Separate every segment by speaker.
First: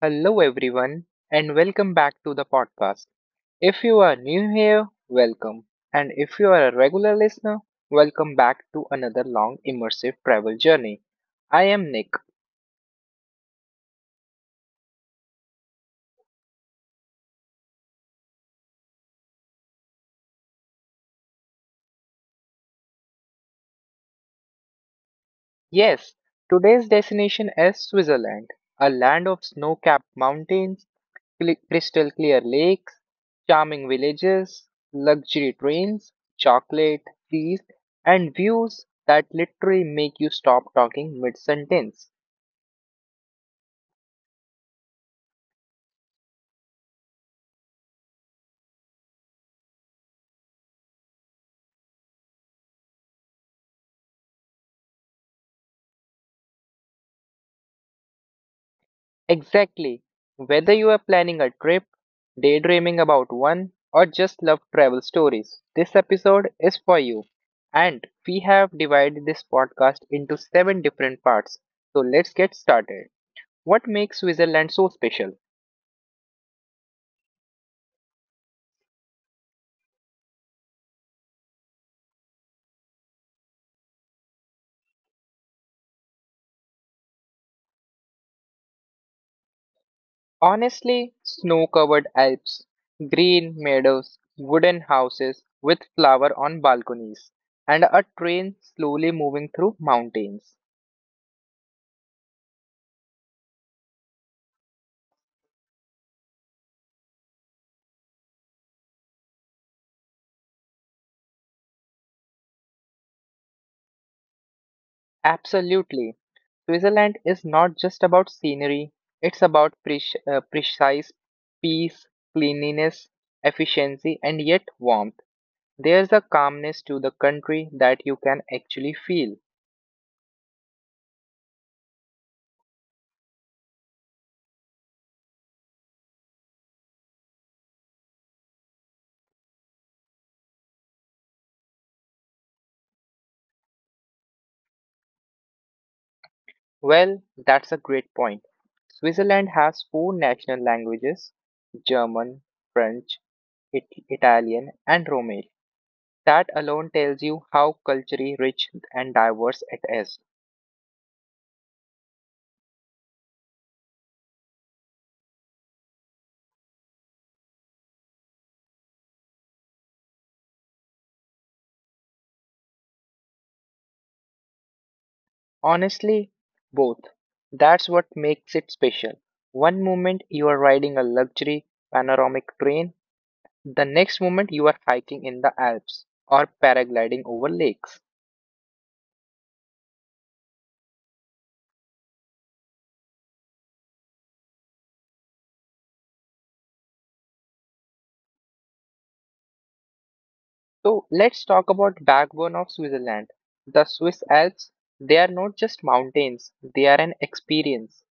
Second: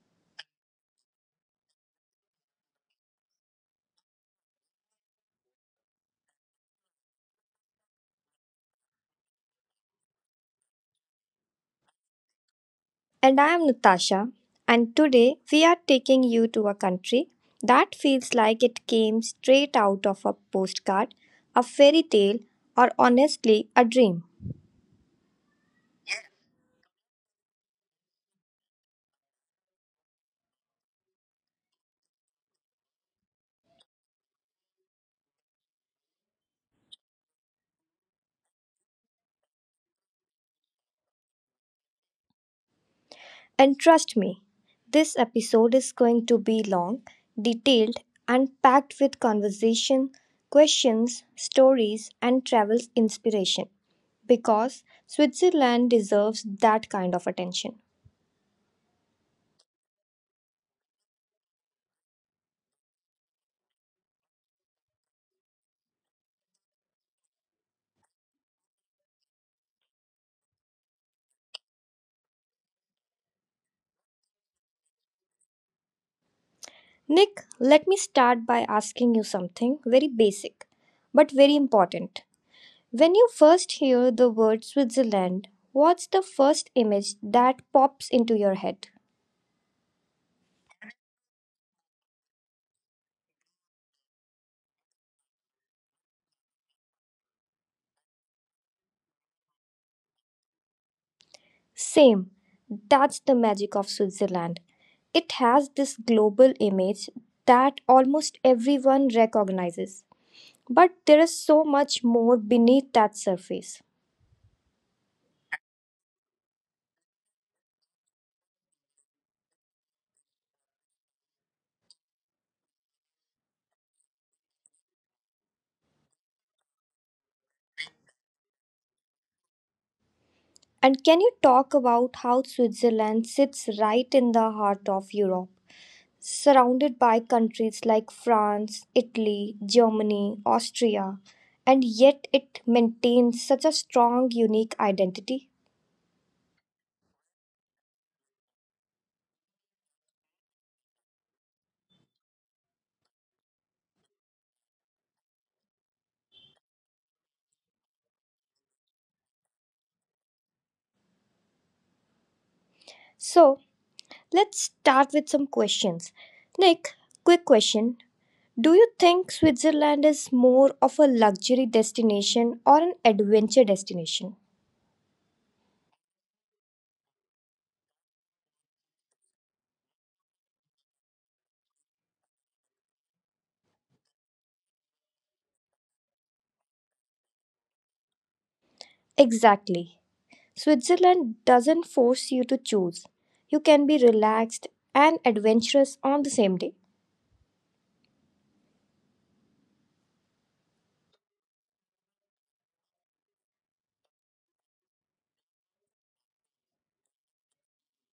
Speaker 1: Hello, everyone, and welcome back to the podcast. If you are new here, welcome. And if you are a regular listener, welcome back to another long immersive travel journey. I am Nick.
Speaker 2: And I am Natasha, and today we are taking you to a country that feels like it came straight out of a postcard, a fairy tale, or honestly, a dream.
Speaker 1: Yes, today's destination is Switzerland, a land of snow capped mountains, crystal clear lakes, charming villages, luxury trains, chocolate, cheese, and views that literally make you stop talking mid sentence.
Speaker 2: And trust me, this episode is going to be long, detailed, and packed with conversation, questions, stories, and travel inspiration because Switzerland deserves that kind of attention.
Speaker 1: Exactly. Whether you are planning a trip, daydreaming about one, or just love travel stories, this episode is for you. And we have divided this podcast into 7 different parts. So let's get started. What makes Switzerland so special?
Speaker 2: Nick, let me start by asking you something very basic but very important. When you first hear the word Switzerland, what's the first image that pops into your head?
Speaker 1: Honestly, snow covered Alps, green meadows, wooden houses with flower on balconies, and a train slowly moving through mountains.
Speaker 2: Same. That's the magic of Switzerland. It has this global image that almost everyone recognizes. But there is so much more beneath that surface.
Speaker 1: Absolutely. Switzerland is not just about scenery, it's about precise peace, cleanliness, efficiency, and yet warmth. There's a calmness to the country that you can actually feel.
Speaker 2: And can you talk about how Switzerland sits right in the heart of Europe, surrounded by countries like France, Italy, Germany, Austria, and yet it maintains such a strong, unique identity?
Speaker 1: Well, that's a great point. Switzerland has four national languages German, French, Italian, and Romance. That alone tells you how culturally rich and diverse it is.
Speaker 2: So, let's start with some questions. Nick, quick question. Do you think Switzerland is more of a luxury destination or an adventure destination?
Speaker 1: Honestly, both. That's what makes it special. One moment you are riding a luxury panoramic train, the next moment you are hiking in the Alps or paragliding over lakes.
Speaker 2: Exactly. Switzerland doesn't force you to choose. You can be relaxed and adventurous on the same day.
Speaker 1: So let's talk about backbone of Switzerland. The Swiss Alps, they are not just mountains, they are an experience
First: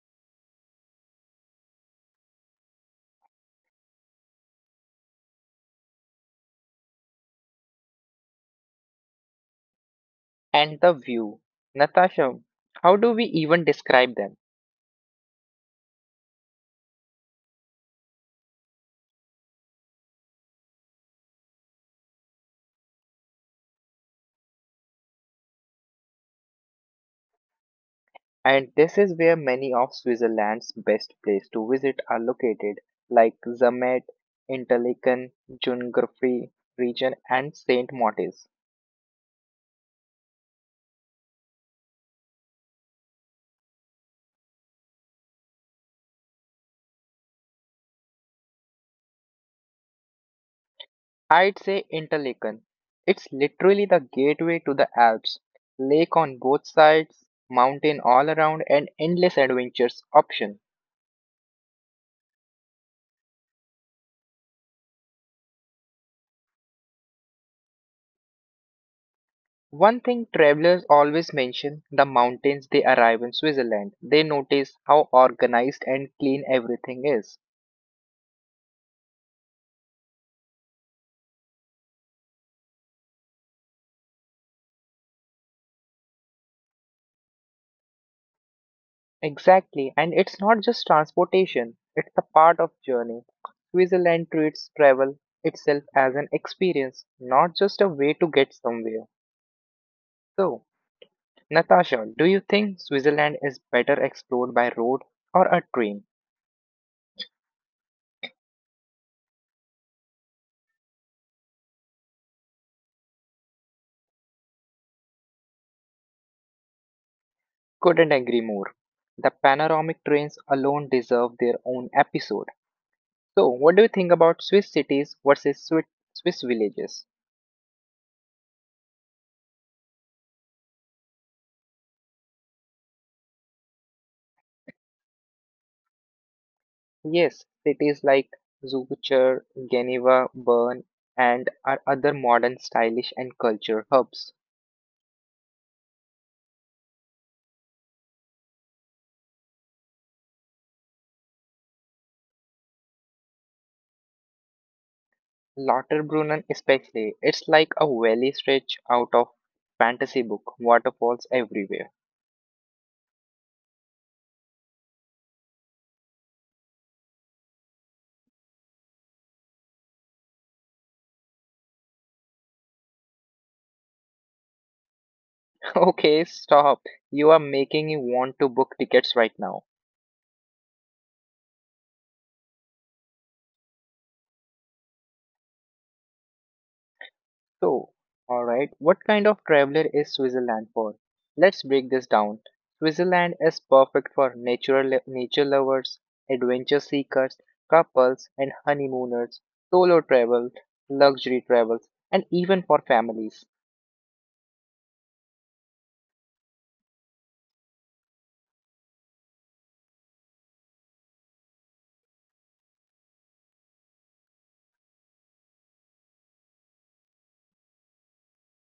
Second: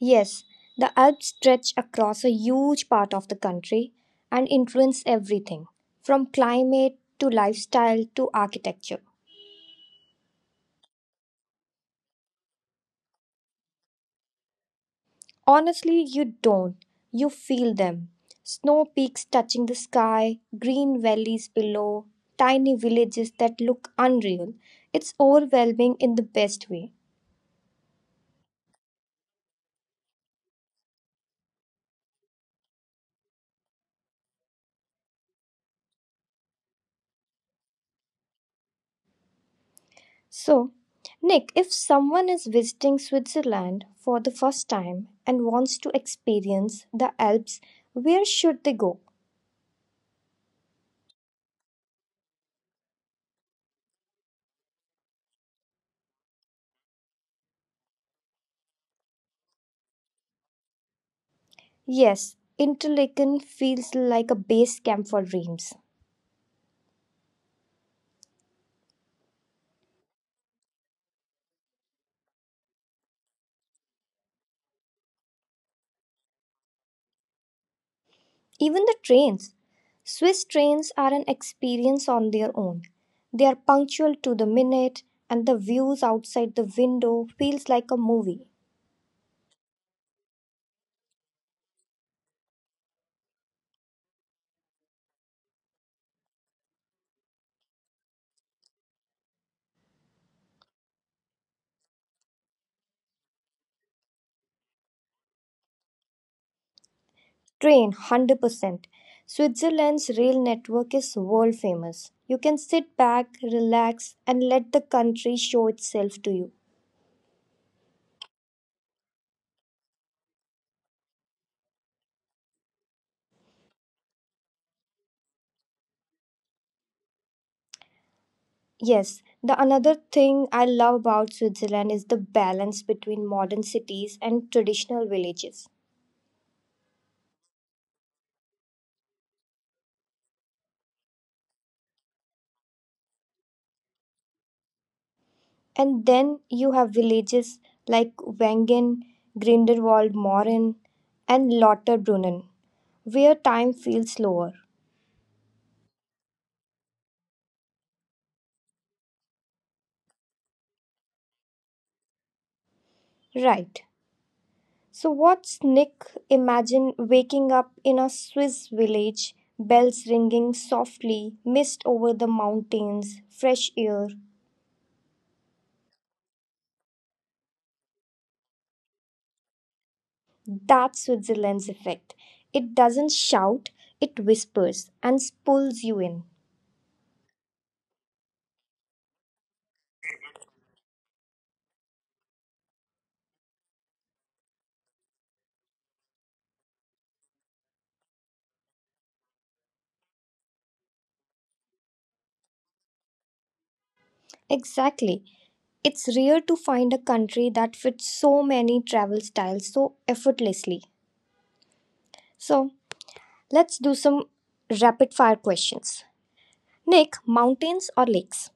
Speaker 2: Yes, the Alps stretch across a huge part of the country and influence everything from climate to lifestyle to architecture.
Speaker 1: and the view. Natasha, how do we even describe them?
Speaker 2: Honestly, you don't. You feel them. Snow peaks touching the sky, green valleys below, tiny villages that look unreal. It's overwhelming in the best way.
Speaker 1: And this is where many of Switzerland's best places to visit are located, like Zermatt, Interlaken, Jungfrau region, and St. Moritz.
Speaker 2: So, Nick, if someone is visiting Switzerland for the first time and wants to experience the Alps, where should they go?
Speaker 1: I'd say Interlaken. It's literally the gateway to the Alps. Lake on both sides, mountain all around, and endless adventures option.
Speaker 2: Yes, Interlaken feels like a base camp for dreams.
Speaker 1: One thing travelers always mention the mountains they arrive in Switzerland. They notice how organized and clean everything is.
Speaker 2: Even the trains. Swiss trains are an experience on their own. They are punctual to the minute, and the views outside the window feels like a movie.
Speaker 1: Exactly, and it's not just transportation, it's a part of journey. Switzerland treats travel itself as an experience, not just a way to get somewhere. So, Natasha, do you think Switzerland is better explored by road or a train?
Speaker 2: Train, 100%. Switzerland's rail network is world famous. You can sit back, relax, and let the country show itself to you.
Speaker 1: Couldn't agree more. The panoramic trains alone deserve their own episode. So, what do you think about Swiss cities versus Swiss villages?
Speaker 2: Yes, the another thing I love about Switzerland is the balance between modern cities and traditional villages.
Speaker 1: Yes, cities like Zugvor, Geneva, Bern, and are other modern stylish and culture hubs.
Speaker 2: And then you have villages like Wengen, Grindelwald, Morin, and Lauterbrunnen, where time feels slower.
Speaker 1: Lauterbrunnen especially, it's like a valley stretch out of fantasy book, waterfalls everywhere.
Speaker 2: Right. So, what's Nick? Imagine waking up in a Swiss village, bells ringing softly, mist over the mountains, fresh air.
Speaker 1: Okay, stop. You are making me want to book tickets right now.
Speaker 2: That's Switzerland's effect. It doesn't shout, it whispers and pulls you in.
Speaker 1: So, alright, what kind of traveler is Switzerland for? Let's break this down. Switzerland is perfect for natural nature lovers, adventure seekers, couples and honeymooners, solo travel, luxury travels, and even for families.
Speaker 2: Exactly. It's rare to find a country that fits so many travel styles so effortlessly. So, let's do some rapid fire questions. Nick, mountains or lakes?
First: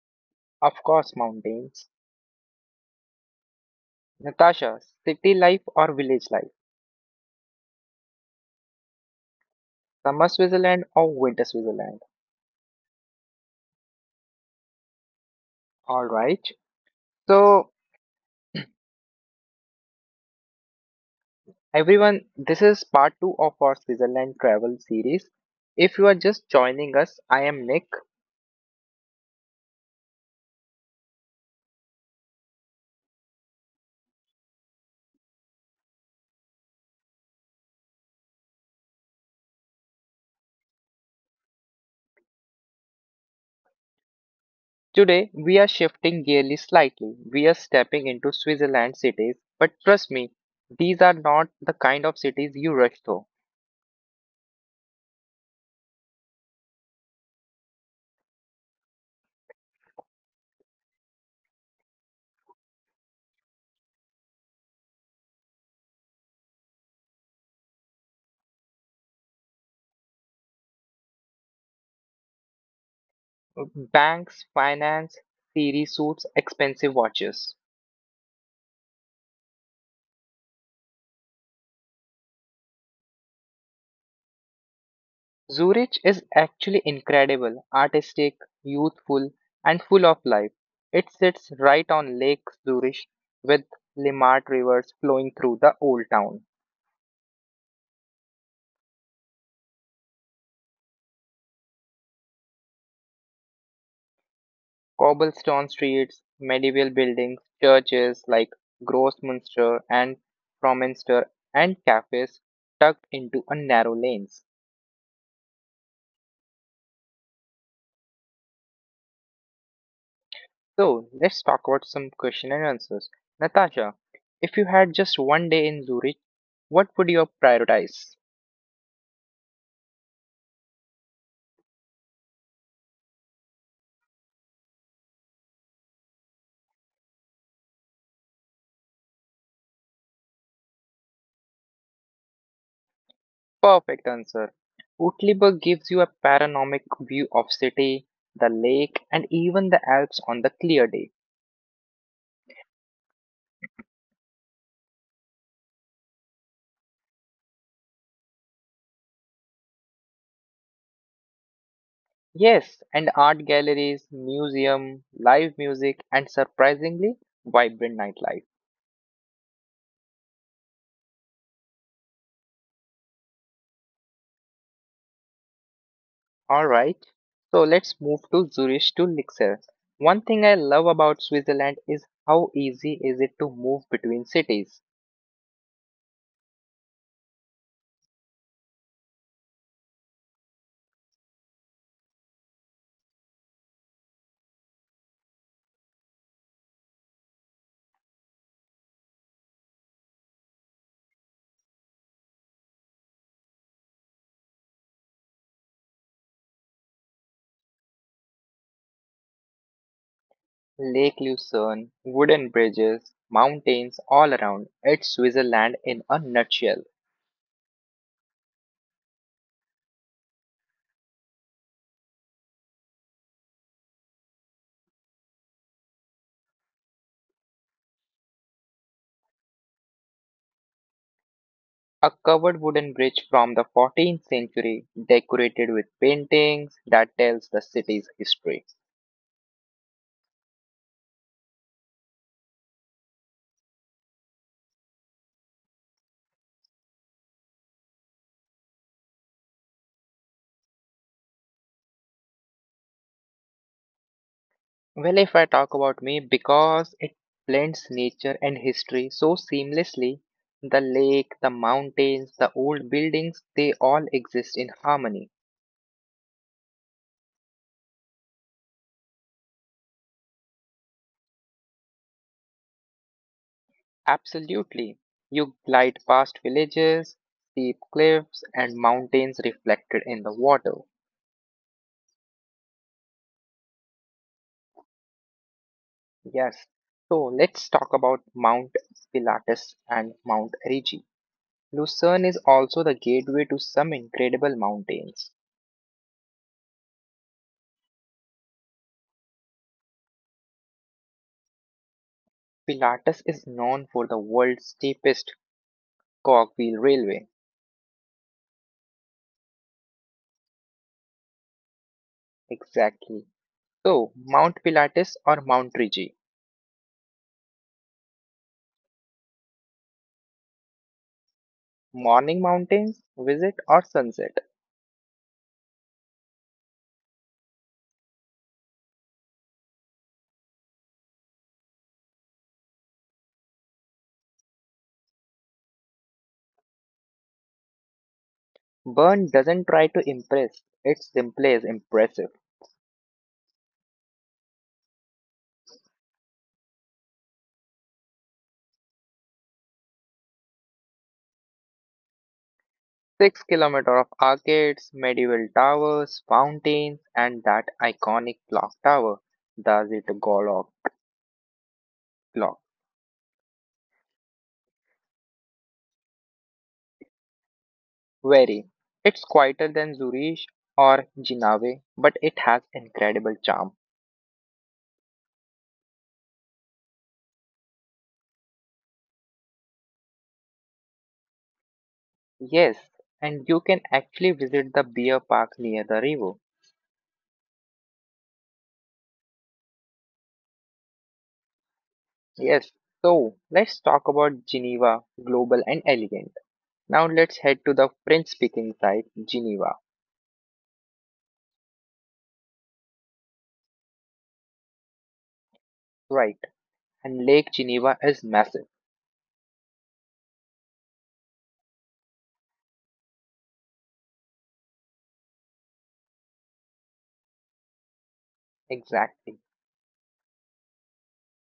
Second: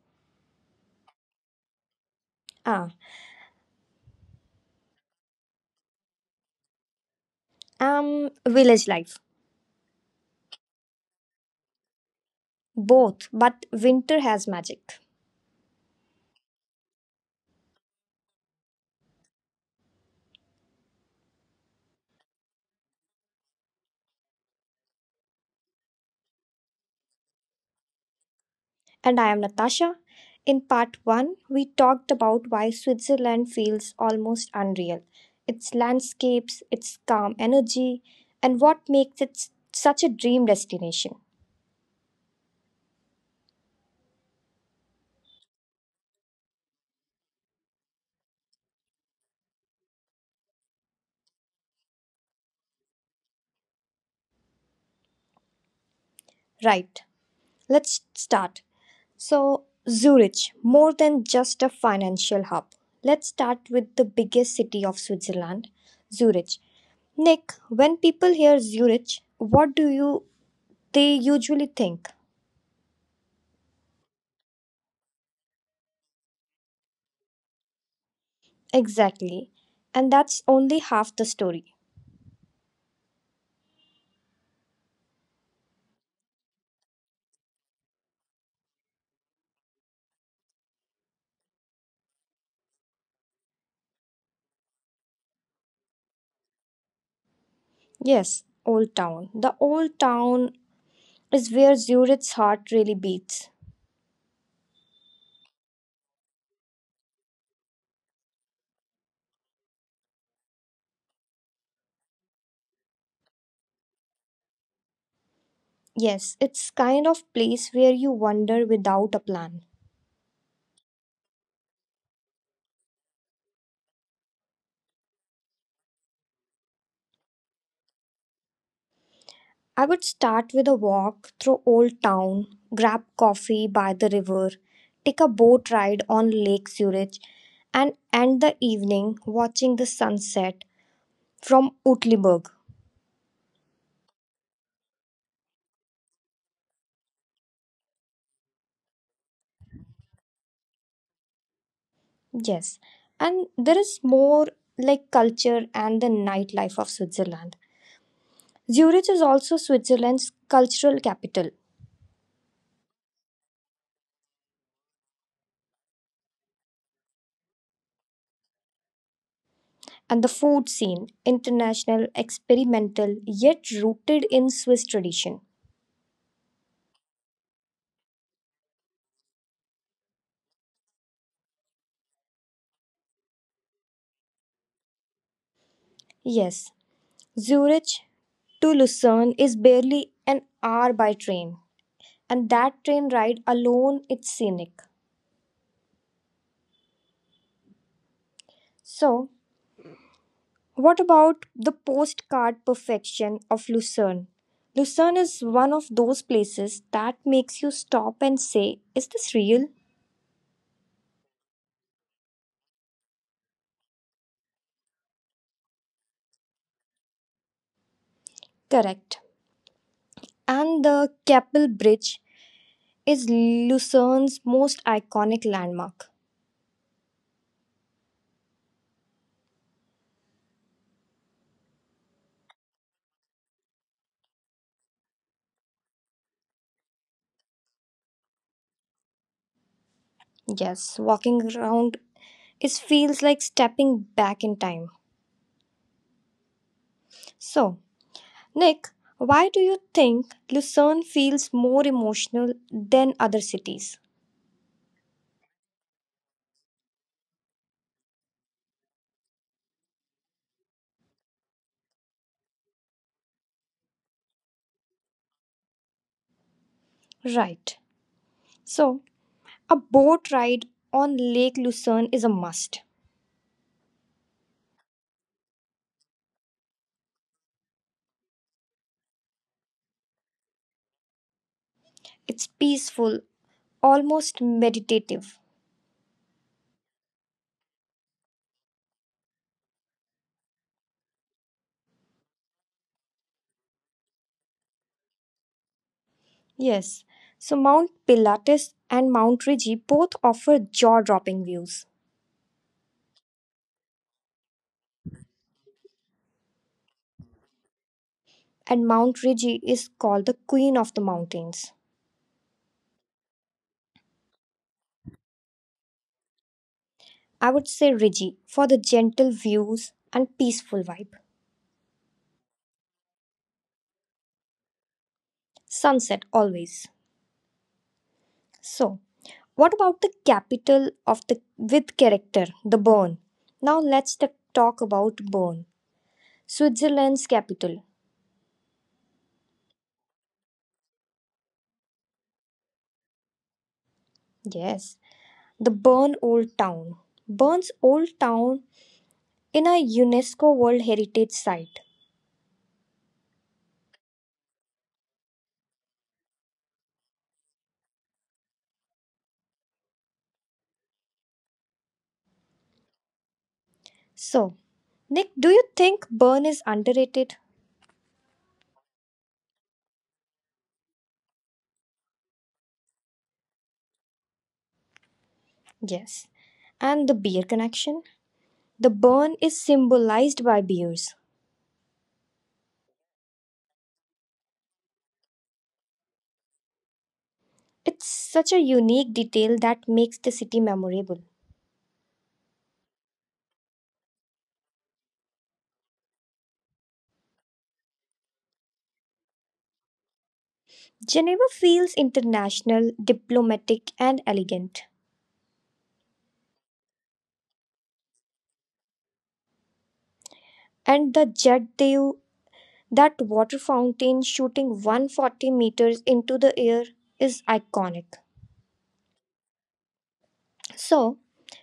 Speaker 1: Of course, mountains.
Speaker 2: Ah,
Speaker 1: Natasha, city life or village life?
Speaker 2: village life.
Speaker 1: Summer Switzerland or winter Switzerland?
Speaker 2: Both, but winter has magic.
Speaker 1: Alright. So everyone. This is part 2 of our Switzerland travel series. If you are just joining us, I am Nick.
Speaker 2: And I am Natasha. In part 1, we talked about why Switzerland feels almost unreal, its landscapes, its calm energy, and what makes it such a dream destination.
Speaker 1: Today we are shifting gearly slightly. We are stepping into Switzerland cities, but trust me, these are not the kind of cities you rush through.
Speaker 2: Right, let's start. So, Zurich, more than just a financial hub. Let's start with the biggest city of Switzerland, Zurich. Nick, when people hear Zurich, what do you they usually think?
Speaker 1: Banks, finance, theory suits, expensive watches.
Speaker 2: Exactly. And that's only half the story.
Speaker 1: Zurich is actually incredible, artistic, youthful, and full of life. It sits right on Lake Zurich with Limmat rivers flowing through the old town.
Speaker 2: Yes, Old Town. The Old Town is where Zurich's heart really beats.
Speaker 1: Cobblestone streets, medieval buildings, churches like Grossmünster and Fromminster, and cafes tucked into a narrow lanes.
Speaker 2: Yes, it's kind of place where you wander without a plan.
Speaker 1: So let's talk about some question and answers. Natasha, if you had just one day in Zurich, what would you prioritize?
Speaker 2: I would start with a walk through Old Town, grab coffee by the river, take a boat ride on Lake Zurich, and end the evening watching the sunset from Utliberg.
Speaker 1: Perfect answer. Utliburg gives you a panoramic view of city, the lake, and even the Alps on the clear day.
Speaker 2: Yes, and there is more, like culture and the nightlife of Switzerland. Zurich is also Switzerland's cultural capital,
Speaker 1: Yes, and art galleries, museum, live music, and surprisingly vibrant nightlife.
Speaker 2: and the food scene, international, experimental, yet rooted in Swiss tradition.
Speaker 1: All right, so let's move to Zurich to Lixer. One thing I love about Switzerland is how easy is it to move between cities.
Speaker 2: Yes, Zurich to Lucerne is barely an hour by train, and that train ride alone is scenic. So, what about the postcard perfection of Lucerne? Lucerne is one of those places that makes you stop and say, "Is this real?"
Speaker 1: Lake Lucerne, wooden bridges, mountains all around. It's Switzerland in a nutshell.
Speaker 2: Correct. And the Keppel Bridge is Lucerne's most iconic landmark.
Speaker 1: A covered wooden bridge from the 14th century decorated with paintings that tells the city's history.
Speaker 2: Yes, walking around it feels like stepping back in time. So, Nick, why do you think Lucerne feels more emotional than other cities?
Speaker 1: Well, if I talk about me because it blends nature and history so seamlessly, the lake, the mountains, the old buildings, they all exist in harmony.
Speaker 2: Right. So, a boat ride on Lake Lucerne is a must.
Speaker 1: Absolutely. You glide past villages, steep cliffs and mountains reflected in the water.
Speaker 2: It's peaceful, almost meditative.
Speaker 1: Yes. So let's talk about Mount Pilatus and Mount Erigi. Lucerne is also the gateway to some incredible mountains.
Speaker 2: Yes, so Mount Pilatus and Mount Rigi both offer jaw dropping views.
Speaker 1: Pilatus is known for the world's steepest cogwheel railway.
Speaker 2: And Mount Rigi is called the Queen of the Mountains.
Speaker 1: Exactly. So, Mount Pilatus or Mount Rigi.
Speaker 2: I would say Rigi for the gentle views and peaceful vibe.
Speaker 1: Morning mountains, visit or sunset.
Speaker 2: Sunset always. So, what about the capital of the with character, the Bern? Now let's talk about Bern, Switzerland's capital.
Speaker 1: Bern doesn't try to impress, it simply is impressive.
Speaker 2: Yes, the Bern Old Town. Bern's Old Town in a UNESCO World Heritage Site.
Speaker 1: 6 km kilometer of arcades, medieval towers, fountains, and that iconic clock tower, the Zitgolov clock.
Speaker 2: So, Nick, do you think Bern is underrated?
Speaker 1: Very. It's quieter than Zurich or Jinawe, but it has incredible charm.
Speaker 2: Yes. And the beer connection? The Bern is symbolized by beers.
Speaker 1: Yes, and you can actually visit the beer park near the river.
Speaker 2: It's such a unique detail that makes the city memorable.
Speaker 1: Yes, so let's talk about Geneva, global and elegant. Now let's head to the French speaking side, Geneva.
Speaker 2: Geneva feels international, diplomatic, and elegant.
Speaker 1: Right, and Lake Geneva is massive.
Speaker 2: And the Jet d'eau, that water fountain shooting 140 meters into the air, is iconic.
Speaker 1: Exactly.
Speaker 2: So,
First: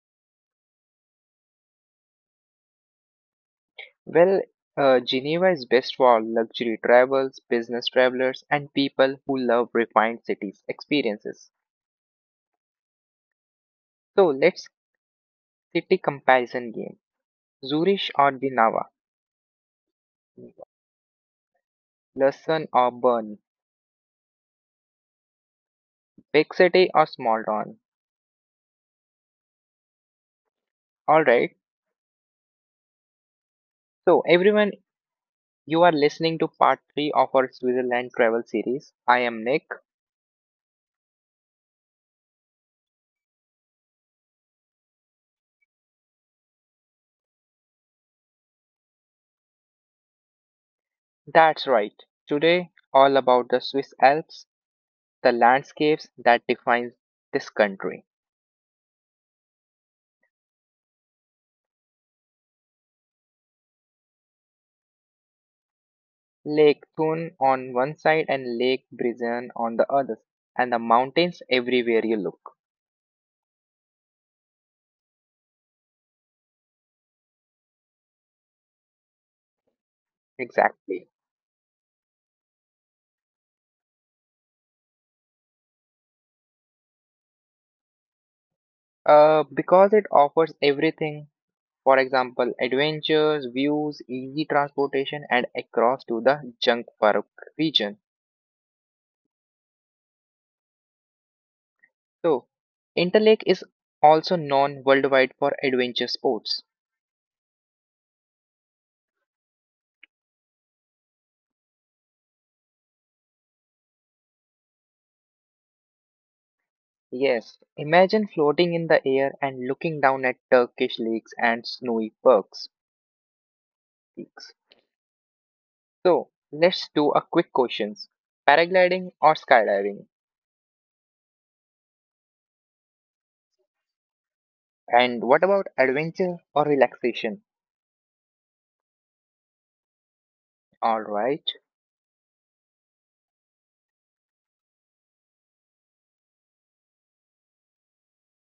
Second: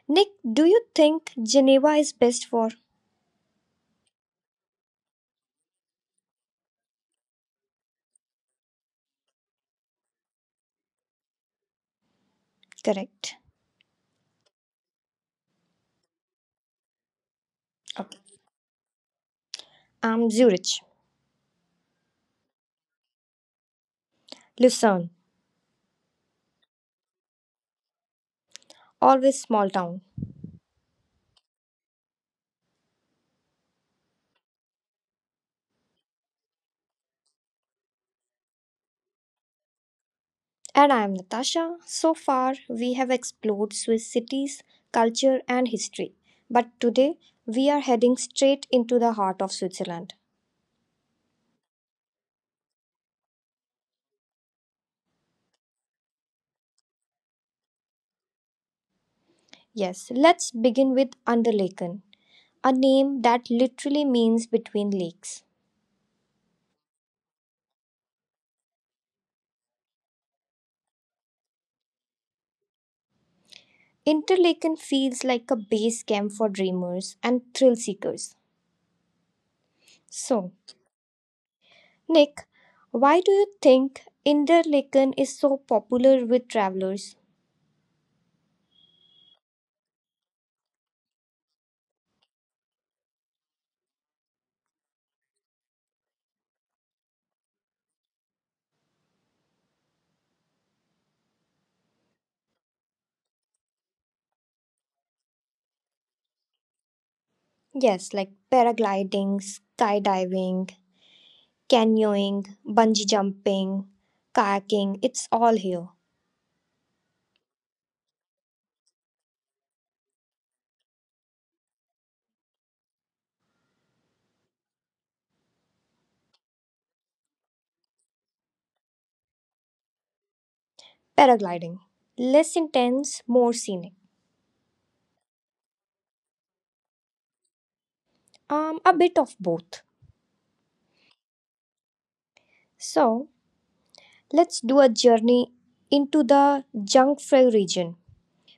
Speaker 2: Nick, do you think Geneva is best for?
Speaker 1: Well, Geneva is best for luxury travels, business travelers, and people who love refined cities experiences.
Speaker 2: Correct.
Speaker 1: So let's City comparison game. Zurich
Speaker 2: Okay.
Speaker 1: or Dinava,
Speaker 2: I'm Zurich,
Speaker 1: Lausanne or Bern,
Speaker 2: Lucerne,
Speaker 1: big city or small town.
Speaker 2: always small town.
Speaker 1: Alright, so everyone, you are listening to part 3 of our Switzerland travel series. I am Nick.
Speaker 2: And I am Natasha. So far, we have explored Swiss cities, culture, and history. But today, we are heading straight into the heart of Switzerland.
Speaker 1: That's right, today, all about the Swiss Alps, the landscapes that defines this country.
Speaker 2: Yes, let's begin with Unterlaken, a name that literally means between lakes.
Speaker 1: Lake Thun on one side and Lake Brison on the other, and the mountains everywhere you look.
Speaker 2: Interlaken feels like a base camp for dreamers and thrill seekers. So,
Speaker 1: Exactly.
Speaker 2: Nick, why do you think Interlaken is so popular with travelers?
Speaker 1: Because it offers everything For example, adventures, views, easy transportation, and across to the Jungpark region. So, Interlake is also known worldwide for adventure sports.
Speaker 2: Yes, like paragliding, skydiving, canyoning, bungee jumping, kayaking, it's all here.
Speaker 1: Yes, imagine floating in the air and looking down at Turkish lakes and snowy peaks. So, let's do a quick questions. Paragliding or skydiving?
Speaker 2: Paragliding. Less intense, more scenic.
Speaker 1: And what about adventure or relaxation?
Speaker 2: A bit of both.
Speaker 1: All right.
Speaker 2: So, let's do a journey into the Jungfrau region.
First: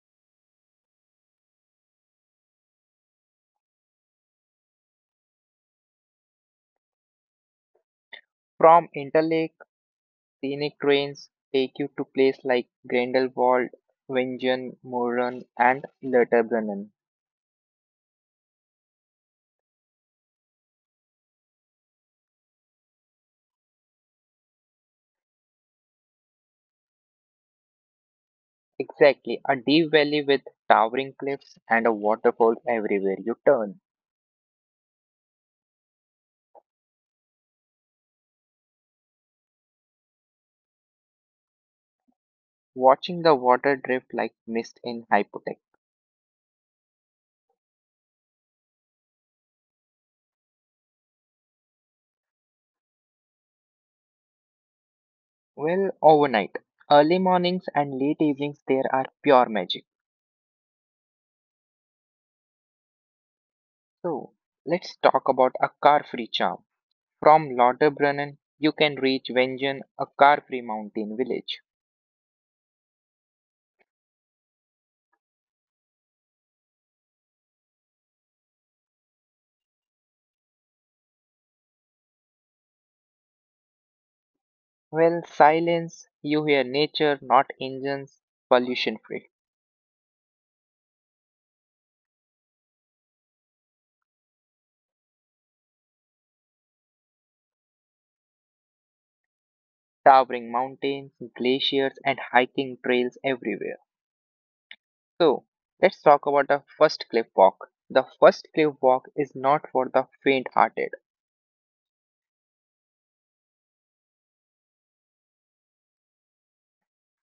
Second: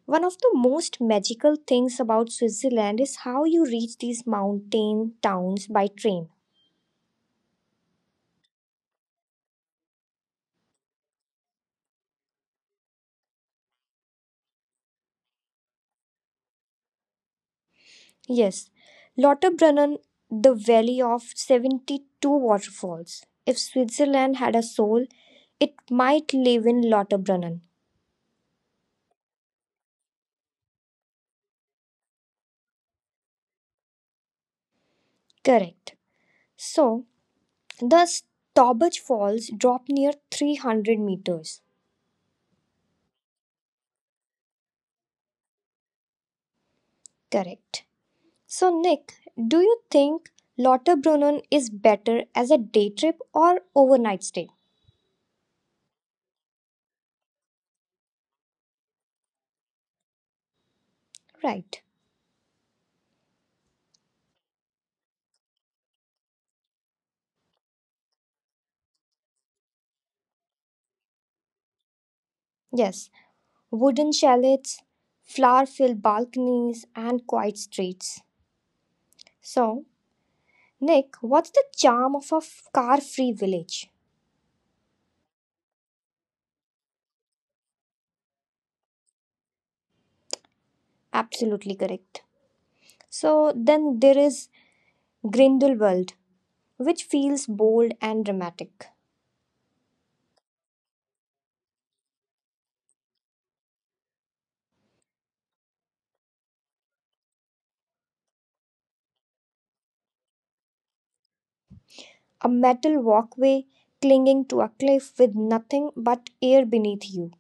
Speaker 2: One of the most magical things about Switzerland is how you reach these mountain towns by train.
Speaker 1: From Interlake Scenic trains take you to places like Grindelwald, Wingen, Murren, and Lauterbrunnen.
Speaker 2: Yes, Lauterbrunnen, the valley of 72 waterfalls. If Switzerland had a soul, it might live in Lauterbrunnen.
Speaker 1: Exactly, a deep valley with towering cliffs and a waterfall everywhere you turn,
Speaker 2: Correct. So, the Staubach Falls drop near 300 meters.
Speaker 1: watching the water drift like mist in hypothec.
Speaker 2: Correct. So, Nick, do you think Lauterbrunnen is better as a day trip or overnight stay?
Speaker 1: Well, overnight, early mornings and late evenings there are pure magic.
Speaker 2: Right.
Speaker 1: So, let's talk about a car-free charm. From Lauterbrunnen, you can reach Wingen, a car-free mountain village.
Speaker 2: Yes. Wooden chalets, flower filled balconies, and quiet streets. So, Nick, what's the charm of a car free village?
Speaker 1: When silence, you hear nature, not engines, pollution free,
Speaker 2: Absolutely correct. So then there is Grindelwald, which feels bold and dramatic.
Speaker 1: towering mountains, glaciers, and hiking trails everywhere. So, let's talk about the first cliff walk. The first cliff walk is not for the faint hearted.
Speaker 2: A metal walkway clinging to a cliff with nothing but air beneath you.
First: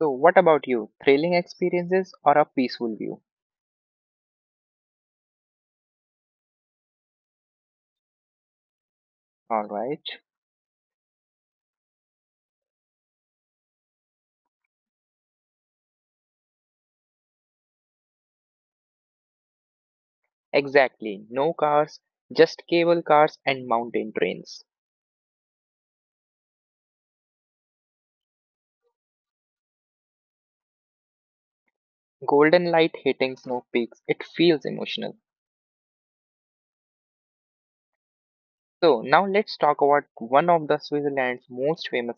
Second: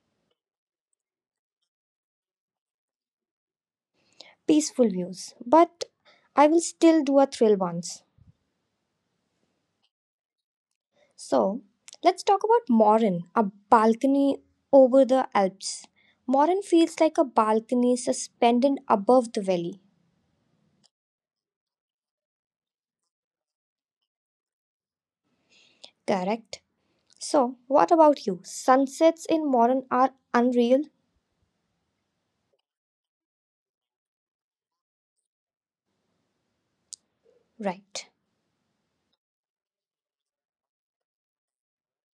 Speaker 1: So, what about you? Thrilling experiences or a peaceful view?
Speaker 2: Peaceful views. But I will still do a thrill once.
Speaker 1: Alright.
Speaker 2: So let's talk about Morin, a balcony over the Alps. Morin feels like a balcony suspended above the valley.
Speaker 1: Exactly. No cars, just cable cars and mountain trains.
Speaker 2: Correct. So, what about you? Sunsets in modern are unreal,
Speaker 1: Golden light hitting snow peaks. It feels emotional.
Speaker 2: right?
Speaker 1: So now let's talk about one of the Switzerland's most famous